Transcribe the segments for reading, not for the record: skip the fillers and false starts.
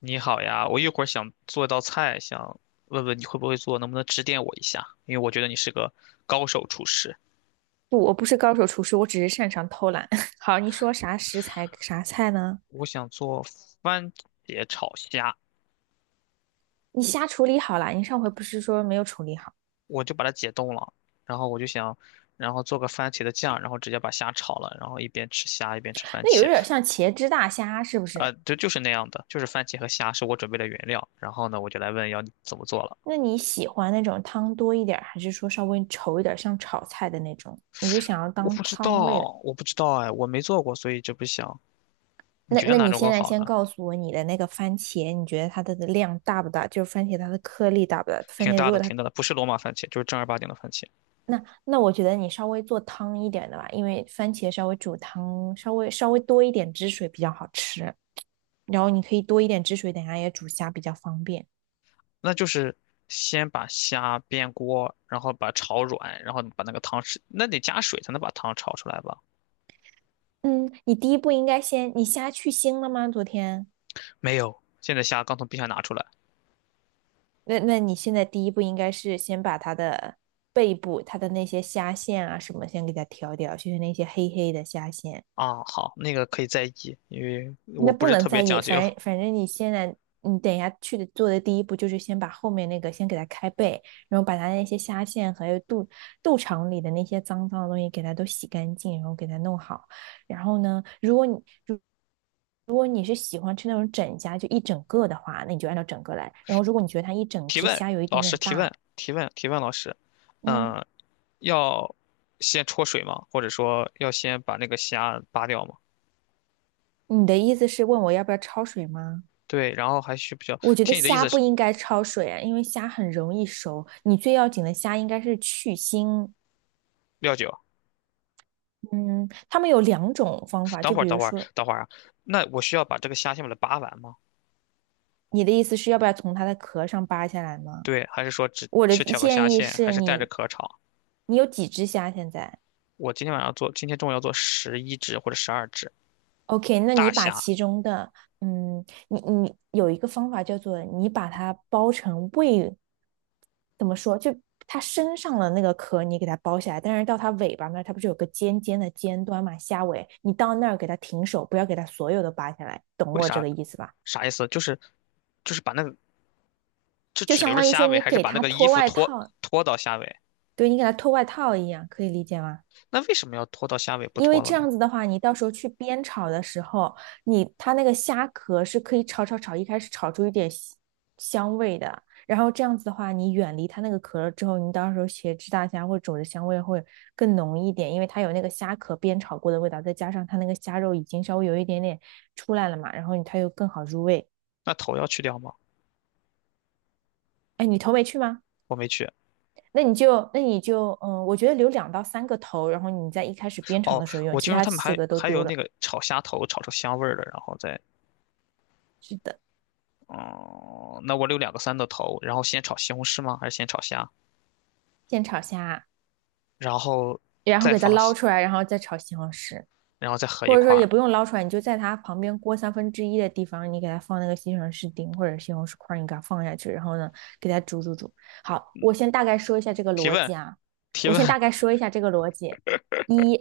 你好呀，我一会儿想做一道菜，想问问你会不会做，能不能指点我一下？因为我觉得你是个高手厨师。不，我不是高手厨师，我只是擅长偷懒。好，你说啥食材啥菜呢？我想做番茄炒虾，你虾处理好了，你上回不是说没有处理好？我就把它解冻了，然后我就想，然后做个番茄的酱，然后直接把虾炒了，然后一边吃虾一边吃番那有茄。点像茄汁大虾，是不啊、是？对，就是那样的，就是番茄和虾是我准备的原料。然后呢，我就来问要你怎么做了。那你喜欢那种汤多一点还是说稍微稠一点像炒菜的那种？你是想要我当不知汤类的？道，我不知道哎，我没做过，所以就不想。你那觉得那哪你种现更在好呢？先告诉我你的那个番茄，你觉得它的量大不大？就是番茄它的颗粒大不大？番挺茄如大果的，它挺大的，不是罗马番茄，就是正儿八经的番茄。那那我觉得你稍微做汤一点的吧，因为番茄稍微煮汤，稍微多一点汁水比较好吃。然后你可以多一点汁水，等下也煮虾比较方便。那就是先把虾煸锅，然后把炒软，然后把那个汤吃，那得加水才能把汤炒出来吧？嗯，你第一步应该先，你虾去腥了吗？昨天？没有，现在虾刚从冰箱拿出来。那你现在第一步应该是先把它的背部、它的那些虾线啊什么先给它挑掉，就是那些黑黑的虾线。啊，好，那个可以再议，因为那我不不是能特别在讲意，究。反正你现在，你等一下去的做的第一步就是先把后面那个先给它开背，然后把它那些虾线还有肚肠里的那些脏脏的东西给它都洗干净，然后给它弄好。然后呢，如如果你是喜欢吃那种整虾，就一整个的话，那你就按照整个来。然后如果你觉得它一整提只问，虾有一老点师点提大，问，提问，提问，老师，嗯，嗯、要先焯水吗？或者说要先把那个虾扒掉吗？你的意思是问我要不要焯水吗？对，然后还需不需要？我觉得听你的意虾思不是应该焯水啊，因为虾很容易熟。你最要紧的虾应该是去腥。料酒。嗯，他们有两种方法，等就会儿，比等如会儿，说，等会儿啊，那我需要把这个虾先把它扒完吗？你的意思是要不要从它的壳上扒下来吗？对，还是说只我的去挑个虾建议线，还是是带着你，壳炒？你有几只虾现在我今天晚上做，今天中午要做11只或者12只？OK,那大你把虾，其中的，你有一个方法叫做你把它包成胃，怎么说？就它身上的那个壳你给它剥下来，但是到它尾巴那儿，它不是有个尖尖的尖端嘛，虾尾，你到那儿给它停手，不要给它所有的扒下来，懂为我这啥？个意思吧？啥意思？就是把那个就就只留相着当于虾说尾，你还是给把那他个衣脱服外脱套，脱到虾尾？对你给他脱外套一样，可以理解吗？那为什么要脱到虾尾不因为脱了这呢？样子的话，你到时候去煸炒的时候，你它那个虾壳是可以炒炒炒，一开始炒出一点香味的。然后这样子的话，你远离它那个壳了之后，你到时候茄汁大虾或者肘子香味会更浓一点，因为它有那个虾壳煸炒过的味道，再加上它那个虾肉已经稍微有一点点出来了嘛，然后它又更好入味。那头要去掉吗？哎，你头没去吗？我没去。那你就，那你就，嗯，我觉得留两到三个头，然后你在一开始煸炒哦，的时候用，我其听说他他们几还个都还有丢了，那个炒虾头，炒出香味儿的，然后再嗯，那我留两个三的头，然后先炒西红柿吗？还是先炒虾，先炒虾，然后然后再给它放捞西出来，然后再炒西红柿。然后再合一或者块说也儿？不用捞出来，你就在它旁边锅三分之一的地方，你给它放那个西红柿丁或者西红柿块儿，你给它放下去，然后呢，给它煮煮煮。好，我先大概说一下这个提逻问辑啊，提我问。先大概说一下这个逻辑。一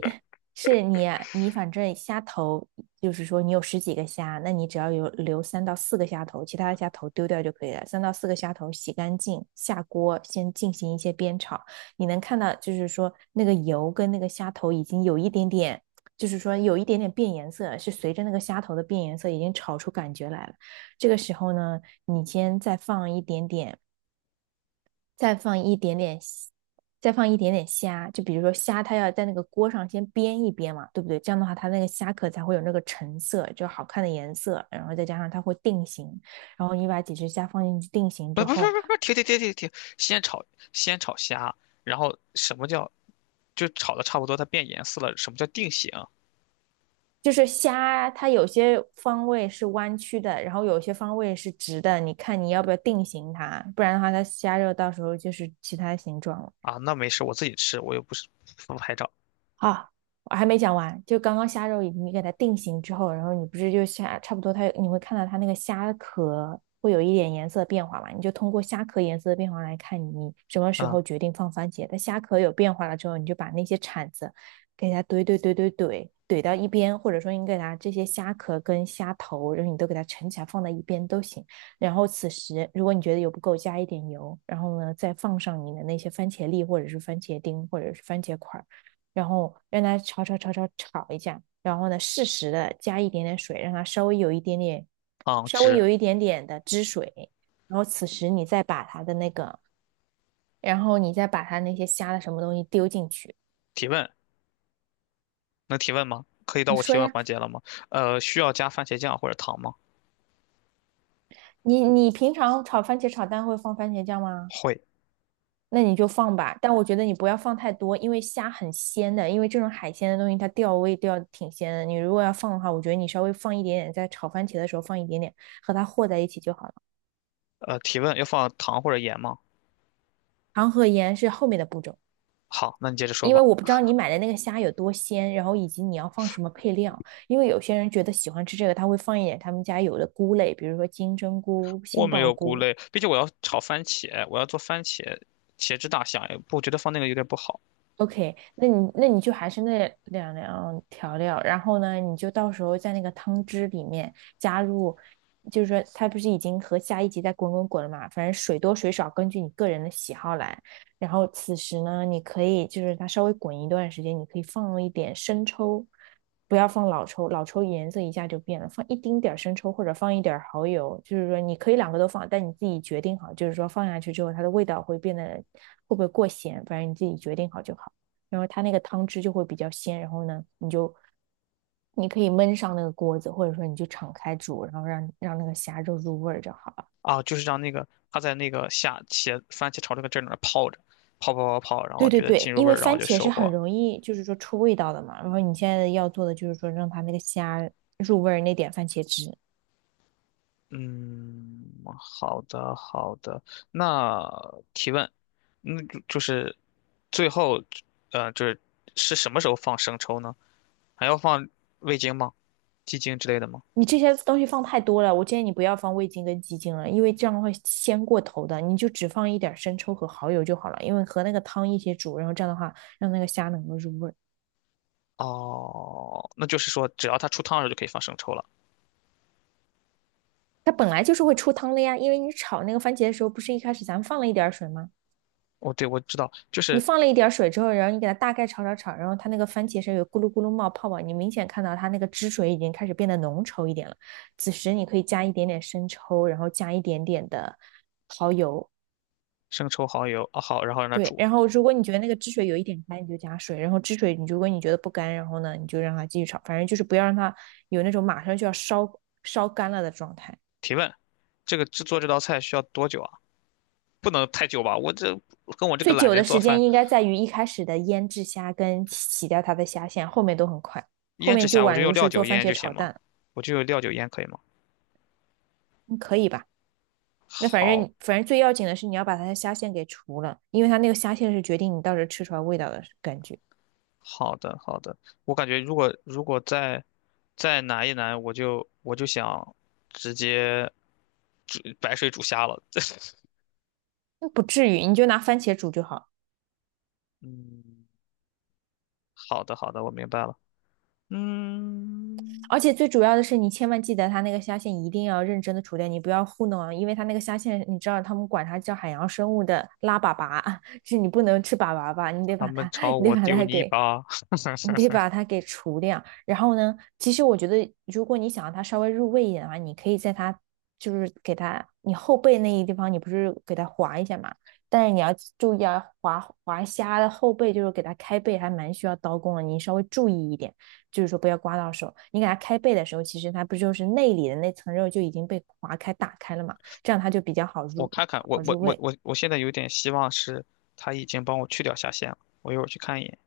是你反正虾头，就是说你有十几个虾，那你只要有留三到四个虾头，其他的虾头丢掉就可以了。三到四个虾头洗干净，下锅先进行一些煸炒。你能看到，就是说那个油跟那个虾头已经有一点点。就是说有一点点变颜色，是随着那个虾头的变颜色已经炒出感觉来了。这个时候呢，你先再放一点点，再放一点点虾，就比如说虾，它要在那个锅上先煸一煸嘛，对不对？这样的话，它那个虾壳才会有那个橙色，就好看的颜色，然后再加上它会定型，然后你把几只虾放进去定型不之不不后，不不，停停停停停，先炒先炒虾，然后什么叫就炒的差不多，它变颜色了，什么叫定型就是虾，它有些方位是弯曲的，然后有些方位是直的，你看你要不要定型它，不然的话它虾肉到时候就是其他形状了。啊？那没事，我自己吃，我又不是不拍照。啊，我还没讲完，就刚刚虾肉你给它定型之后，然后你不是就虾差不多它你会看到它那个虾壳会有一点颜色变化嘛？你就通过虾壳颜色的变化来看你什么时嗯候决定放番茄。它虾壳有变化了之后，你就把那些铲子给它怼怼怼怼怼怼到一边，或者说你给它这些虾壳跟虾头，然后你都给它盛起来放在一边都行。然后此时如果你觉得油不够，加一点油，然后呢再放上你的那些番茄粒或者是番茄丁或者是番茄块。然后让它炒炒炒炒炒一下，然后呢适时的加一点点水，让它稍微有一点点，嗯，稍微只有一点点的汁水，然后此时你再把它的那个，然后你再把它那些虾的什么东西丢进去。提问能提问吗？可以到你我说提问呀，环节了吗？需要加番茄酱或者糖吗？你你平常炒番茄炒蛋会放番茄酱吗？会。那你就放吧，但我觉得你不要放太多，因为虾很鲜的，因为这种海鲜的东西它调味调得挺鲜的。你如果要放的话，我觉得你稍微放一点点，在炒番茄的时候放一点点，和它和在一起就好了。提问要放糖或者盐吗？糖和盐是后面的步骤，好，那你接着说因为吧。我不知道你买的那个虾有多鲜，然后以及你要放什么配料。因为有些人觉得喜欢吃这个，他会放一点他们家有的菇类，比如说金针菇、我杏没鲍有菇菇，类，毕竟我要炒番茄，我要做番茄茄汁大虾，不我觉得放那个有点不好。OK,那你就还是那两样调料，然后呢，你就到时候在那个汤汁里面加入，就是说它不是已经和下一集在滚滚滚了嘛，反正水多水少根据你个人的喜好来。然后此时呢，你可以就是它稍微滚一段时间，你可以放一点生抽，不要放老抽，老抽颜色一下就变了，放一丁点儿生抽或者放一点儿蚝油，就是说你可以两个都放，但你自己决定好，就是说放下去之后它的味道会变得会不会过咸，反正你自己决定好就好。然后它那个汤汁就会比较鲜，然后呢，你可以焖上那个锅子，或者说你就敞开煮，然后让那个虾肉入味儿就好了。啊，就是让那个它在那个下茄番茄炒这个汁儿里面泡着，泡泡泡泡，然对后觉对得对，进入因味为儿，然后番就茄是收很获。容易就是说出味道的嘛，然后你现在要做的就是说让它那个虾入味儿那点番茄汁。嗯，好的好的。那提问，那就就是最后，就是是什么时候放生抽呢？还要放味精吗？鸡精之类的吗？你这些东西放太多了，我建议你不要放味精跟鸡精了，因为这样会鲜过头的。你就只放一点生抽和蚝油就好了，因为和那个汤一起煮，然后这样的话让那个虾能够入味儿。哦，那就是说只要它出汤的时候就可以放生抽了。它本来就是会出汤的呀，因为你炒那个番茄的时候，不是一开始咱们放了一点水吗？哦，对，我知道，就你是放了一点水之后，然后你给它大概炒炒炒，然后它那个番茄是有咕噜咕噜冒泡泡，你明显看到它那个汁水已经开始变得浓稠一点了。此时你可以加一点点生抽，然后加一点点的蚝油，生抽、蚝油，啊、好，然后让它对。煮。然后如果你觉得那个汁水有一点干，你就加水；然后汁水你如果你觉得不干，然后呢你就让它继续炒，反正就是不要让它有那种马上就要烧烧干了的状态。提问，这个制作这道菜需要多久啊？不能太久吧？我这跟我这个最懒久的人做时间饭，应该在于一开始的腌制虾跟洗掉它的虾线，后面都很快，后腌制面就虾我就宛用如料是做酒番腌就茄行炒吗？蛋，我就用料酒腌可以吗？嗯可以吧？那反好正反正最要紧的是你要把它的虾线给除了，因为它那个虾线是决定你到时候吃出来味道的感觉。好的好的，我感觉如果再再难一难，我就想直接煮白水煮虾了。那不至于，你就拿番茄煮就好了。嗯，好的好的，我明白了。嗯，而且最主要的是，你千万记得它那个虾线一定要认真的除掉，你不要糊弄啊，因为它那个虾线，你知道他们管它叫海洋生物的拉粑粑啊，就是你不能吃粑粑吧，他们朝你得我把丢它泥给，巴。你得把 它给除掉。然后呢，其实我觉得，如果你想让它稍微入味一点的话，你可以在它就是给它你后背那一地方，你不是给它划一下嘛？但是你要注意啊，划划虾的后背就是给它开背，还蛮需要刀工的，你稍微注意一点。就是说不要刮到手。你给它开背的时候，其实它不就是内里的那层肉就已经被划开、打开了嘛？这样它就比较我看看，我好我入我味。我我现在有点希望是他已经帮我去掉下线了，我一会儿去看一眼，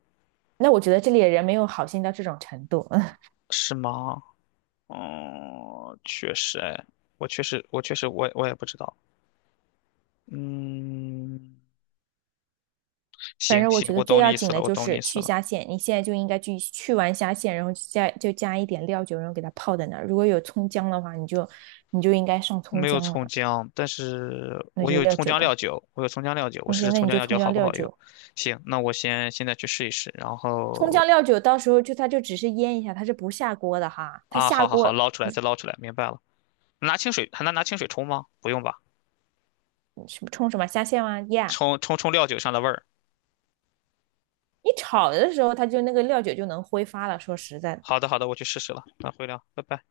那我觉得这里的人没有好心到这种程度。是吗？哦，确实，哎，我确实，我确实，我也不知道。嗯，反行正我行，觉得我最懂你要意紧思的了，我就懂你是意思去了。虾线，你现在就应该去完虾线，然后就加一点料酒，然后给它泡在那儿。如果有葱姜的话，你就应该上我葱没有姜了，葱姜，但是那我就有料葱酒姜料吧。酒，我有葱姜料酒，我试 OK,试那葱你姜就料酒葱好姜不料好用。酒。行，那我先现在去试一试，然葱后姜料酒到时候就它就只是腌一下，它是不下锅的哈。它啊，下好好好，锅捞出来再捞出来，明白了。拿清水还能拿清水冲吗？不用吧，什么冲什么虾线吗？Yeah,冲冲冲料酒上的味儿。你炒的时候，它就那个料酒就能挥发了。说实在的，好的好的，我去试试了，那回聊，拜拜。